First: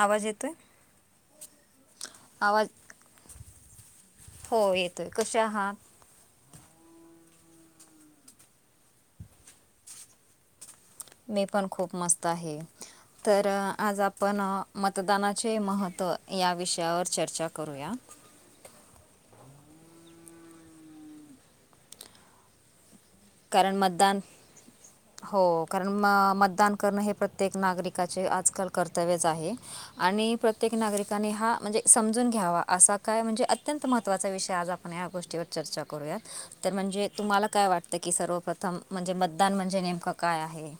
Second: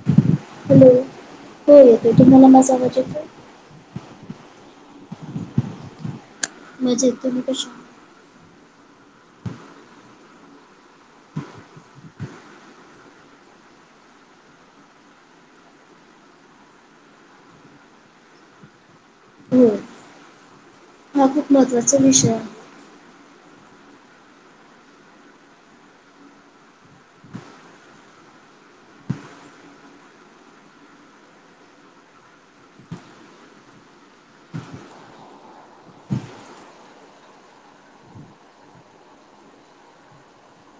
आवाज येतोय हॅलो हो येतोय. तुम्हाला माझा आवाज येतोय? हो येतोय कसे आहात? मजेत तुम्ही कशे? मी पण खूप मस्त आहे. तर आज आपण मतदानाचे महत्त्व या विषयावर चर्चा करूया. हम्म. हा खूप महत्त्वाचा विषय आहे. कारण मतदान [inaudible] हो कारण म मतदान करणं हे प्रत्येक नागरिकाचे आजकाल कर्तव्यच आहे. आणि प्रत्येक नागरिकाने हा म्हणजे समजून घ्यावा असा काय म्हणजे अत्यंत महत्त्वाचा विषय आज आप ण या गोष्टीवर चर्चा करूयात तर म्हणजे तुम्हाला काय वाटत? त्या की सर्वप्रथम म्हणजे मतदान म्हणजे नेमकं काय आहे?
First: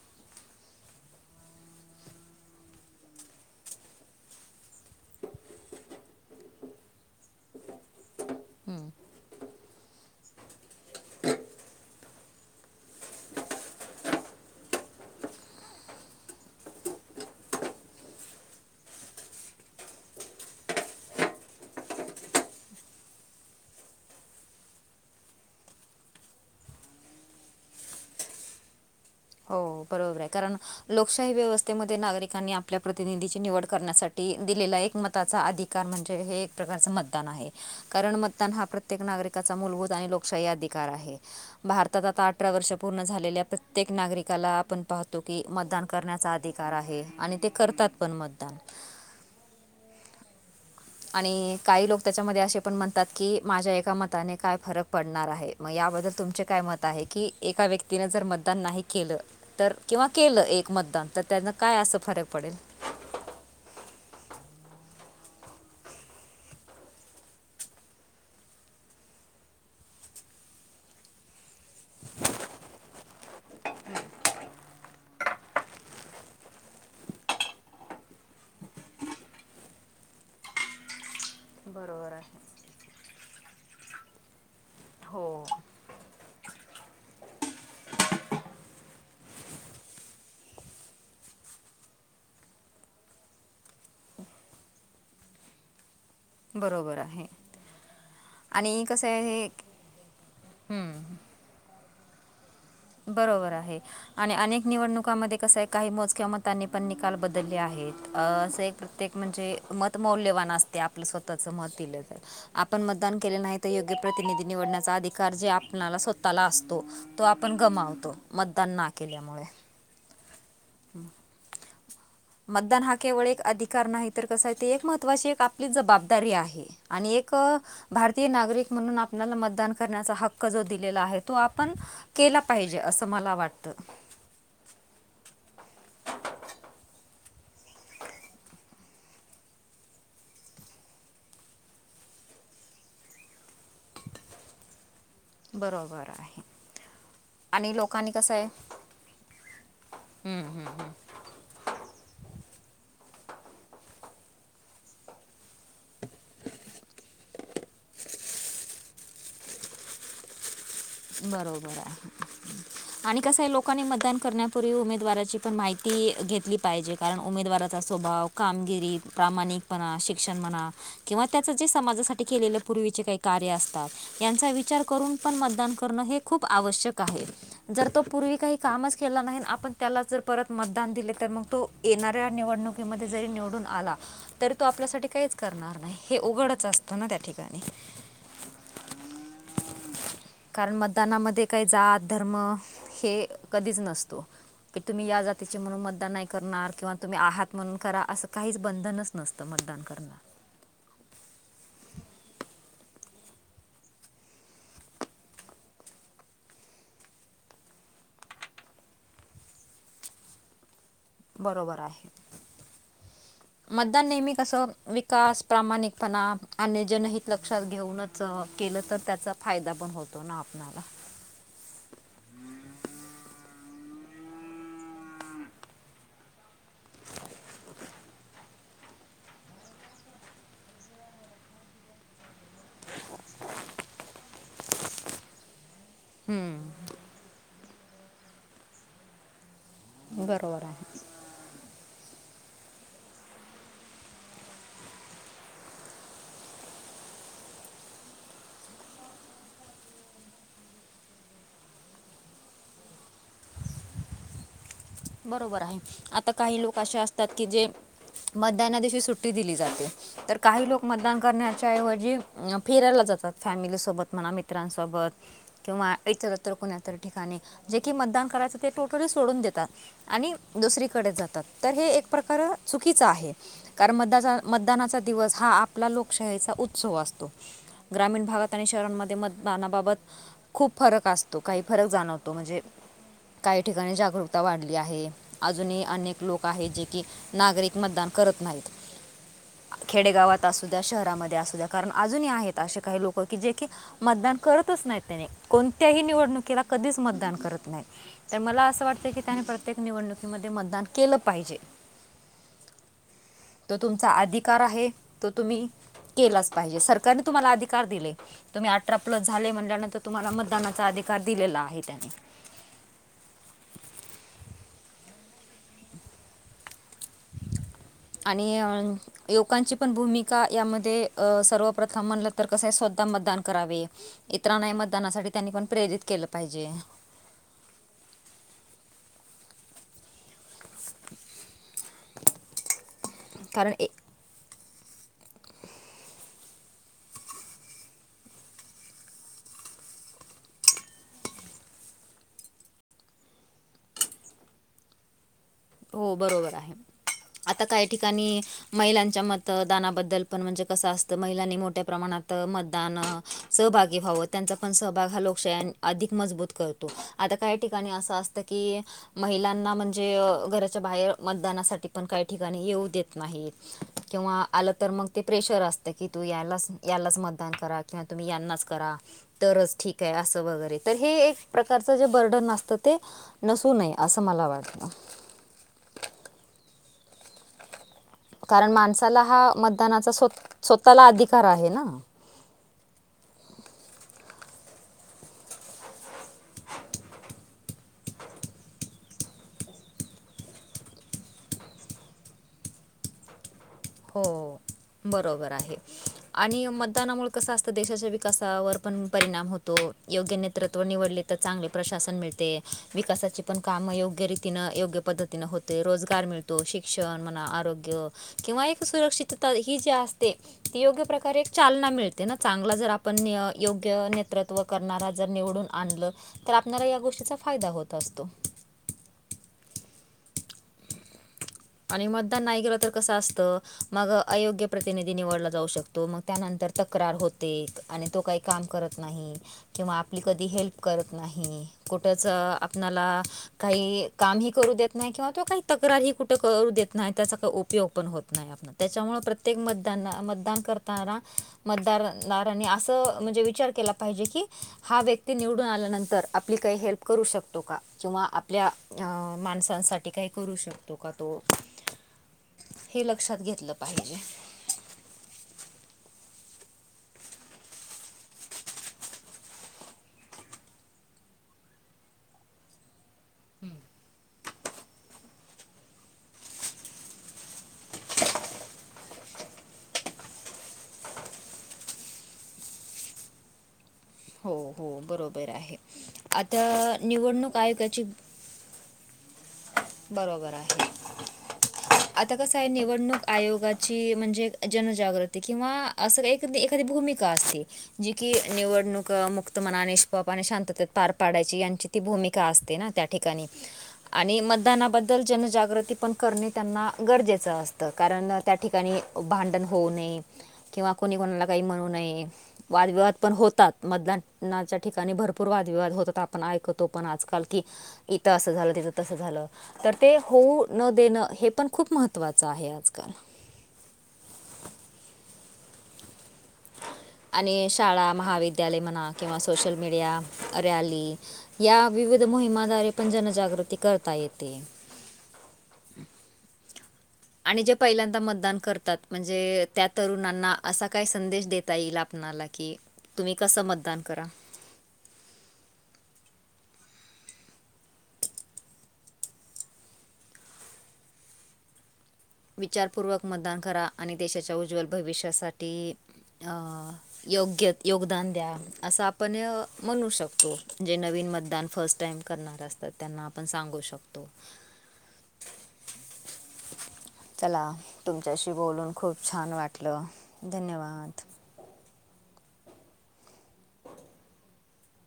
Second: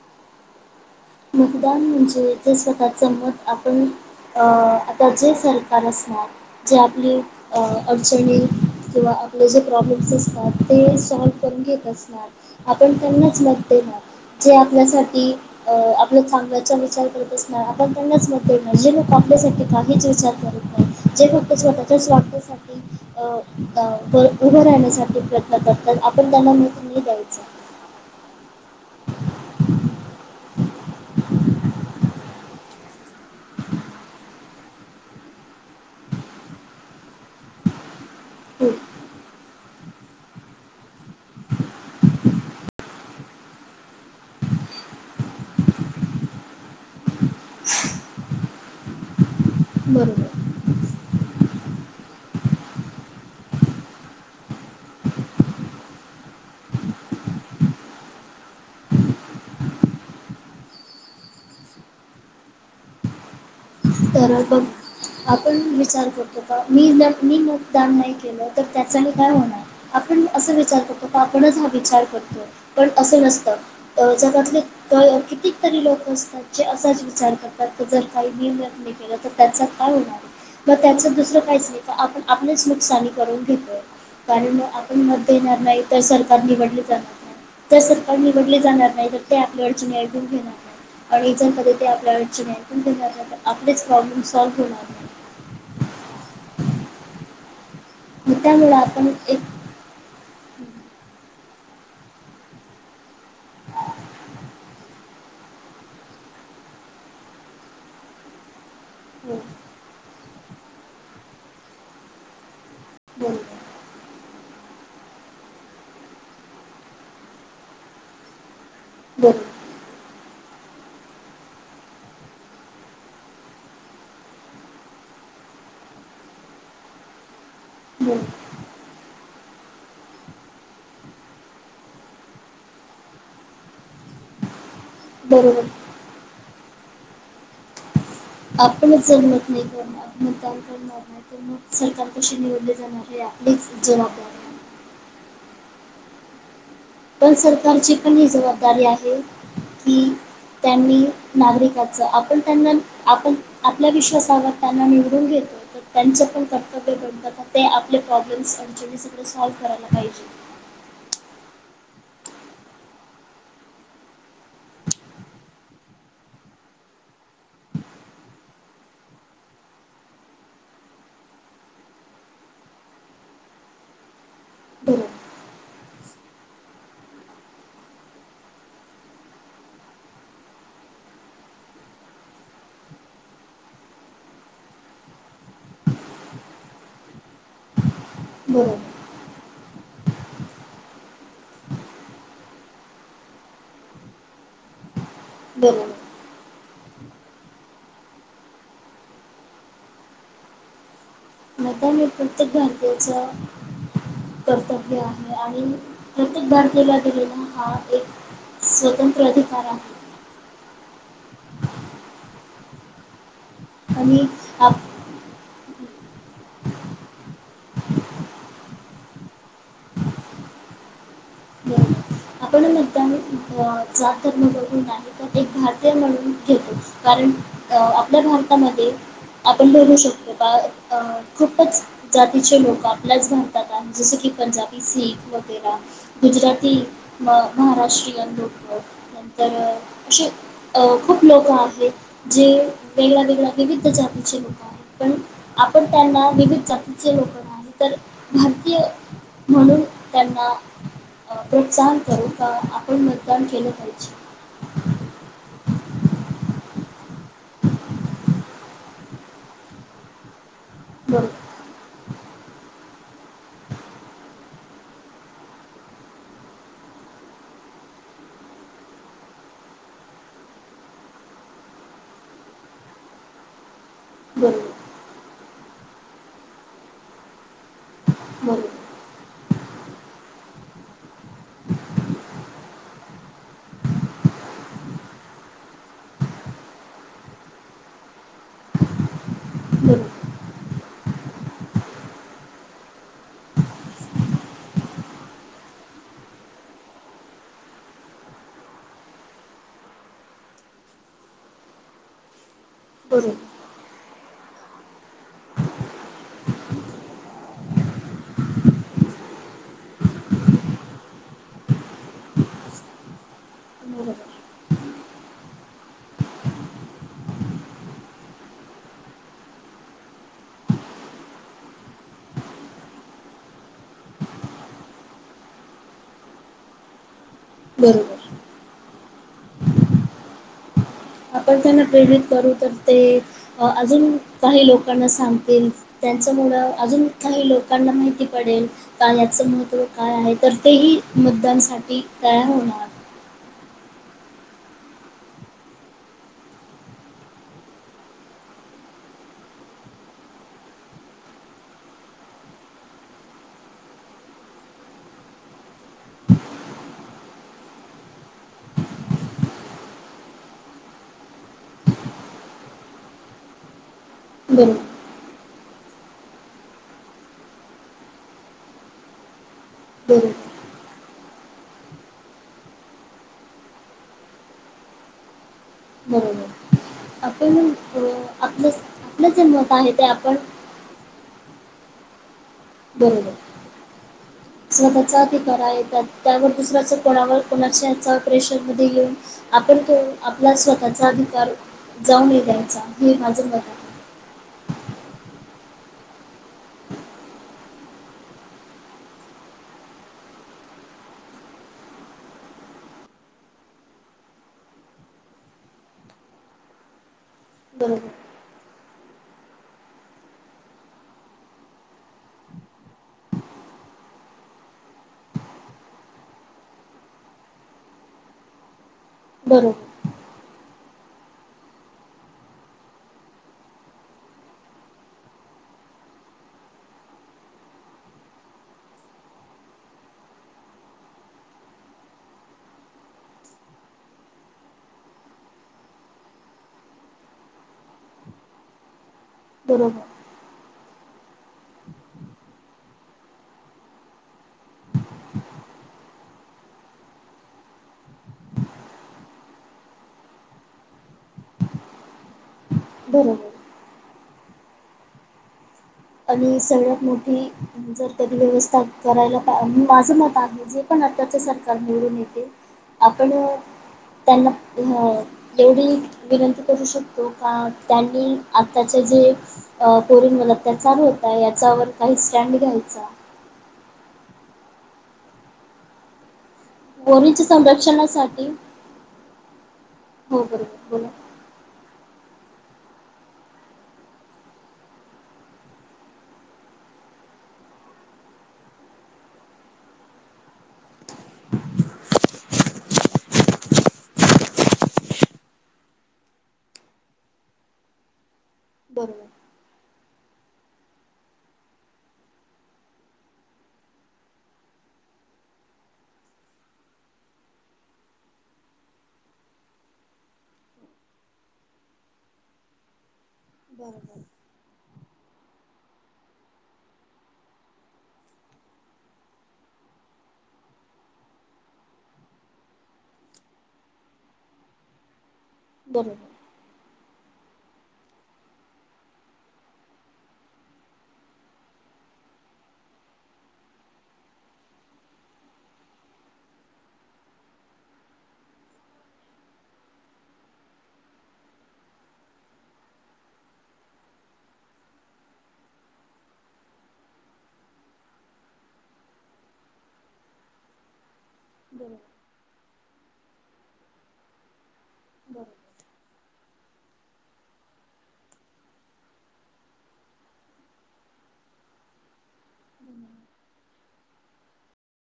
मतदान म्हणजे जे स्वतःचं मत आपण आता जे सरकार असणार जे आपली अडचणी किंवा आपले जे प्रॉब्लेम्स असतात ते सॉल्व करून घेत असतात. आपण त्यांनाच मत देनार जे आपल्यासाठी आपलं चांगल्याचा विचार करत असणार आपण त्यांनाच मत देणार जे लोक आपल्यासाठी काहीच विचार करत नाही. जे फक्त स्वतःच्या स्वार्थासाठी अ उभं राहण्यासाठी प्रयत्न करतात आपण त्यांना मत नाही द्यायचं. हो बरोबर आहे कारण लोकशाही व्यवस्थेमध्ये नागरिकांनी आपल्या प्रतिनिधीची निवड करण्यासाठी दिलेला एक मत ताचा अधिकार म्हणजे हे एक प्रकारच मतदान आहे कारण मतदान हा हो प्रत्येक नागरिक चा मुलभूत आणि लोकशाही अधिकार आहे भारतात आता अठरा वर्ष पूर्ण झालेल्या प्रत्येक नागरिकाला आपण पाहतो की मतदान करण्याचा अधिकार आहे. आणि ते करतात पण मतदान. बरोबर. आणि काही लोक त्याच्यामध्ये असे पण म्हणतात की माझ्या एका मताने काय फरक पडणार आहे मग याबद्दल तुमचे काय मत आहे की एका व्यक्तीने जर मतदान नाही केलं. तर किंवा केलं एक मतदान तर त्यांना काय अस फरक पडेल. बरोबर. आपण विचार करतो का मी, मी मतदान नाही केलं तर त्याच मग काय होणार? आपण असं विचार करतो आपणच हा विचार करतो पण असं नसतं. जगातले किती तरी लोक असतात जे असाच विचार करतात जर काही नाही केलं तर त्याच काय होणार? मग त्याचं दुसरं काहीच नाही तर बरोबर आपण आहे आपलीच नुकसानी करून घेतोय. कारण आपण मत हो देणार नाही तर सरकार निवडले जात त सरकार निवडले जाणार नाही तर ते आपल्या अडचणी ऐकून घेणार. आणि जर पधती आपल्यावरची नाही पण आपलेच प्रॉब्लेम सौल्व होणार. नाही बरोबर आहे, मग त्यामुळे आणि आपण कसं एक हे, हम्. बरोबर आहे, आणि अनेक निवडणुकामध्ये कसं आहे काही मोज किं मतांनी पण निकाल बदलले आहेत, अ असं एक प्रत्येक हो म्हणजे मतमौल्यवान असते आपलं स्वतःच मत दिलं, आपण मतदान केल बरोबर नाही. योग्य प्रतिनिधी निवडण्याचा अधिकार जे आपल्याला स्वतःला असतो तो आपण गमावतो, मतदान ना बरोबर केल्यामुळे. [inaudible] [unintelligible] मतदान हा केवळ एक अधिकार नाही तर कसा आहे ते एक महत्त्वाची एक आपली जबाबदारी आहे. आणि एक भारतीय नागरिक म्हणून आपल्याला मतदान करण्याचा हक्क जो दिलेला आहे तो आपण केला पाहिजे असं मला वाटतं. बरोबर. [inaudible] [unintelligible] आपण ज [unintelligible] त नाही कर आप तग कर [unintelligible] मग सरकार कशी निवडले जाणार हे आपलेच जन आपल्या. बरोबर आहे. पण आणि सरकारची लोकांनी पण ही कसं आहे जबाबदारी आहे की त्यांनी नागरिकाचं आपण त्यांना आपण आपल्या विश्वासावर त्यांना निवडून घेतो. तर त्यांचं पण कर्तव्य बनतात ते आपले प्रॉब्लेम्स अडच्याणी सगळ सॉल्व्ह करायला पाहिजे. बरोबर आहे. आणि कस आहे लोकांनी मतदान करण्यापूर्वी उमेदवाराची पण माहिती घेतली पाहिजे. कारण उमेदवाराचा स्वभाव, कामगिरी, प्रामाणिकपणा, शिक्षण म्हणा किंवा त्याच जे समाजासाठी केलेले पूर्वीचे काही कार्य असतात त्यांचा विचार करून बरोबर पण मतदान करणं हे खूप आवश्यक आहे. जर तो पूर्वी काही कामच केला नाही आपण त्याला जर परत मतदान दिले तर मग तो येणाऱ्या निवडणुकीमध्ये जरी निवडून आला तरी तो आपल्यासाठी काहीच करणार नाही हे उघडच असतं ना त्या ठिकाणी. बर. कारण मतदानामध्ये काही जात, धर्म हे कधीच नसतो की तुम्ही या जात तिचे म्हणून बरोबर मतदान नाही करणार किंवा तुम्ही आहात म्हणून करा असं काहीच बंधनच नसतं मतदान करणं. मतदान हे कर्तव्य आहे तेंचा. कर्तव्य आहे आणि प्रत्येक भारतीला गेलेला हा एक स्वतंत्र अधिकारा. बरोबर आहे मतदान आणि नेहमी कशावर आप विक कास प्रामाणिकपणा आणि जनहित लक्षात घेऊनच केलं तर त्याचा फायदा पण होतो ना. नला [unintelligible] हो. आपण मतदान म ब जात धर्म बघून नाही तर एक भारतीय म्हणून घेतो च कारण अ आपल्या भारती [unintelligible] आपण बोलू शकतो का खूपच जातीचे लोक आपल्याच भारतातात आहे की जसे पंजाबी, सीख वगैरा. गुजराती हम्म, म महाराष्ट्रीयन लोक [unintelligible] नंतर अशे बरोबर अ आहे खूप लोक आहेत जे वेगळ्या वेगळ्या विविध [unintelligible] जातीचे लोक पण आपण त्यांना विविध जातीचे लोक नाही तर भारतीय म्हणून त्यांना प्रोत्साह करू का आपण? [unintelligible] काण केलं पाहिजे? बरोबर आहे आता काही लोक अशे असतात की जे मतदाना दिवशी सुट्टी दिली जाते तर काही लोक मतदान बरोबर, करण्यात च्या ऐवजी फिरायला जातात फॅमिली सोबत म्हणा मित्रांसोबत किंवा इतरत कुणातरी ठिकाणी जे कि मतदान करायचं ते टोटली सोडून देतात. आणि दुसरीकडे जातात तर हे एक प्रकार चुकीचं आहे. कारण मदाचा बरोबर, मतदानाचा दिवस हा आपला लोकशाहीचा उत्सव असतो. ग्रामीण भागात आणि शहरांमध्ये मतदानाबाबत खूप फरक असतो काही फरक जाणवतो म्हणजे काही ठिकाणी जागरूकता वाढली. आहे अजून अनेक लोक आहेत जे की नागरिक मतदान करत नाहीत. बरोबर, खेडेगावात असू द्या शहरामध्ये असू द्या कारण अजूनही आहेत असे काही लोक की जे की मतदान करतच नाही त्याने कोणत्याही निवडणुकीला कधीच मतदान करत नाही. तर मला असं वाटतं की त्याने प्रत्येक निवडणुकीमध्ये मतदान केलं पाहिजे. करू. तो तुमचा अधिकार आहे तो तुम्ही केलाच पाहिजे सरकारने तुम्हाला अधिकार दिलय. तुम्ही अठरा प्लस झाले म्हटल्यानंतर तुम्हाला मतदानाचा अधिकार दिलेला आहे त्यानी बरोबर. [inaudible] [inaudible] आणि अ योवकांची पण भूमिका यामध्ये अ सर्वप्रथम म्हणलं तर कसं आहे स्वतः मतदान करावे. इतरांनाही मतदानासाठी त्यांनी पण प्रेरित केलं पाहिजे. बरोबर. आपण त्यांना प्रेरित करू तर ते अ कारण ए अजून काही लोकांना सांगतील त्यांच्यामुळं अजून काही लोकांना माहिती पडेल. [unintelligible] का याचं महत्त्व काय आहे तर तेही मतदानसाठी तयार होणार. हो बरोबर आहे आता काही ठिकाणी महिलांच्या मतदानाबद्द ल पण म्हणजे कसं असतं महिलांनी मोठ्या प्रमाणात मतदान सहभागी व्हाव त्यांचा पण सहभाग हा लोकशाही आणि अधिक मजबूत करतो आता काही ठिकाणी असा अस तकी महिलांना म्हणजे घराच्या बाहेर मतदानासाठी पण काही ठिकाणी येऊ देत नाही किंवा आलं बरोबर, तर मग ते प्रेशर असतं की तू यालाच यालाच मतदान करा किंवा तुम्ही यांनाच करा तरच ठीक काही बरोबर, अस वगैरे तर हे एक प्रकारच जे बर्डन असत ते नसू नये अस मला वाटत. हम्म [unintelligible] कारण माणसाला हा मतदानाचा स्व आपण स्वतःला अधिकार आहे ना. बरोबर स्वतःचा अधिकारा आहे. त्या त्यावर दुसऱ्याच कोणावर कोणाच्या याच प्रेशरमध्ये येेऊन आपण तो आपला स्वतःचा अधिकार जाऊ नाही द्यायचा हे माझ मत आहे. हो बरोबर आहे. आणि मतदानामुळे कस असत देशाच्या विकासावर पण परिणाम होतो. योग्य ने ते निवडले तर चांगले प्रशासन मिळते. विकासाची पण काम योग्य रीतीन योग्य पद्धत नी होत्या. रोजगार मिळतो शिक्षण म्हणा बरोबर आरोग्य किंवा एक सुरक्षितता ही जी असते. ती योग्य प्रकारे एक चालना मिळते न चांगला जर आपण योग्य नेतृत्व करणारा जर निवडून आणल तर आपण्याला या गोष्टीचा फायदा होत असतो. बर. आणि मतदान नाही केल तर कस असत मग अयोग्य प्रतिनिधी निवडला जाऊ शकतो मग त्यानंतर. तक्रार होते आणि तो काही काम करत नाही. किंवा आपली कधी हेल्प करत नाही कुठच, आपणाला काही कामही करू देत नाही किंवा तो काही तक्रारही कुठ.. तो करु दे नाही त्याचा का उपयोग पण होत नाही त्याच्यामुळे प्रत्येक मतदानला बरोबर मतदान कर.. करणारा मतदारानी अस म्हणजे विचार केला पाहिजे की हा व्यक्ती निवडून आल्यानंतर आपली काही हेल्प करू शकतो का किंवा आपल्या माणसांसाठी काही करू शकतो. तो का तो? हे लक्षात बरोबर घेतलं पाहिजे. आणि सगळ्यात मोठी जर तरी व्यवस्था करायला पा माझ मत आहे. जे पण आताच सरकार निवडून येतील आपण त्यांना एवढी विनंती करू शकतो का त्यांनी आताचे जे अ पोरींवर अत्याचार होतोय याच्यावर काही स्टँड घ्यायचा. हो हो बरोबर आहे. आता ओरीच्या निवडणूक आयोगाची संरक्षणासाठी बरोबर आहे. ह आता कस आहे निवडणूक आयोगाची म्हणजे जनजागृती किंवा अस एक तर एखादी भूमिका असते. जी की निवडणूक मुक्त मना निष्पाप आणि शांततेत पार पाडायची यांची ती भूमिका असते ना त्या ठिकाणी आणि म.. ज्ञानाबद्दल जनजागृती पण करणे त्यांना गरजेचं असत कारण.. त्या ठिकाणी बरोबर भांडण होऊ नये किंवा कोणी कोणाला काही म्हणू नये. वादविवाद पण होतात मतदानाच्या ठिकाणी भरपूर वादविवाद होतात आपण ऐकतो पण आजकाल की इथ अस झाल. तिथ तस झाल. तर ते होऊ न देण हे पण खूप महत्त्वाच आहे आजकाल. बरोबर. आणि शाळा महाविद्यालय म्हणा किंवा सोशल मीडिया रॅली, या विविध मोहिमाद्वारे पण जनजागृती करता येते. बरोबर आणि जे पहिल्यांदा मतदान करतात म्हणजे त्या तरुणांना असा काय संदेश देता येईल आप आला की तुम्ही कसं मतदान करा. विचारपूर्वक मतदान करा आणि देशाच्या उज्ज्वल भविष्यासाठी अ योग्य योगदान द्या असं आपण म्हणू शकतो जे नवीन मध्ये मतदान फर्स्ट टाइम करणार असतात त्यांना आपण सांगू शकतो. हा. चला तुमच्याशी बोलून खूप छान वाटलं धन्यवाद.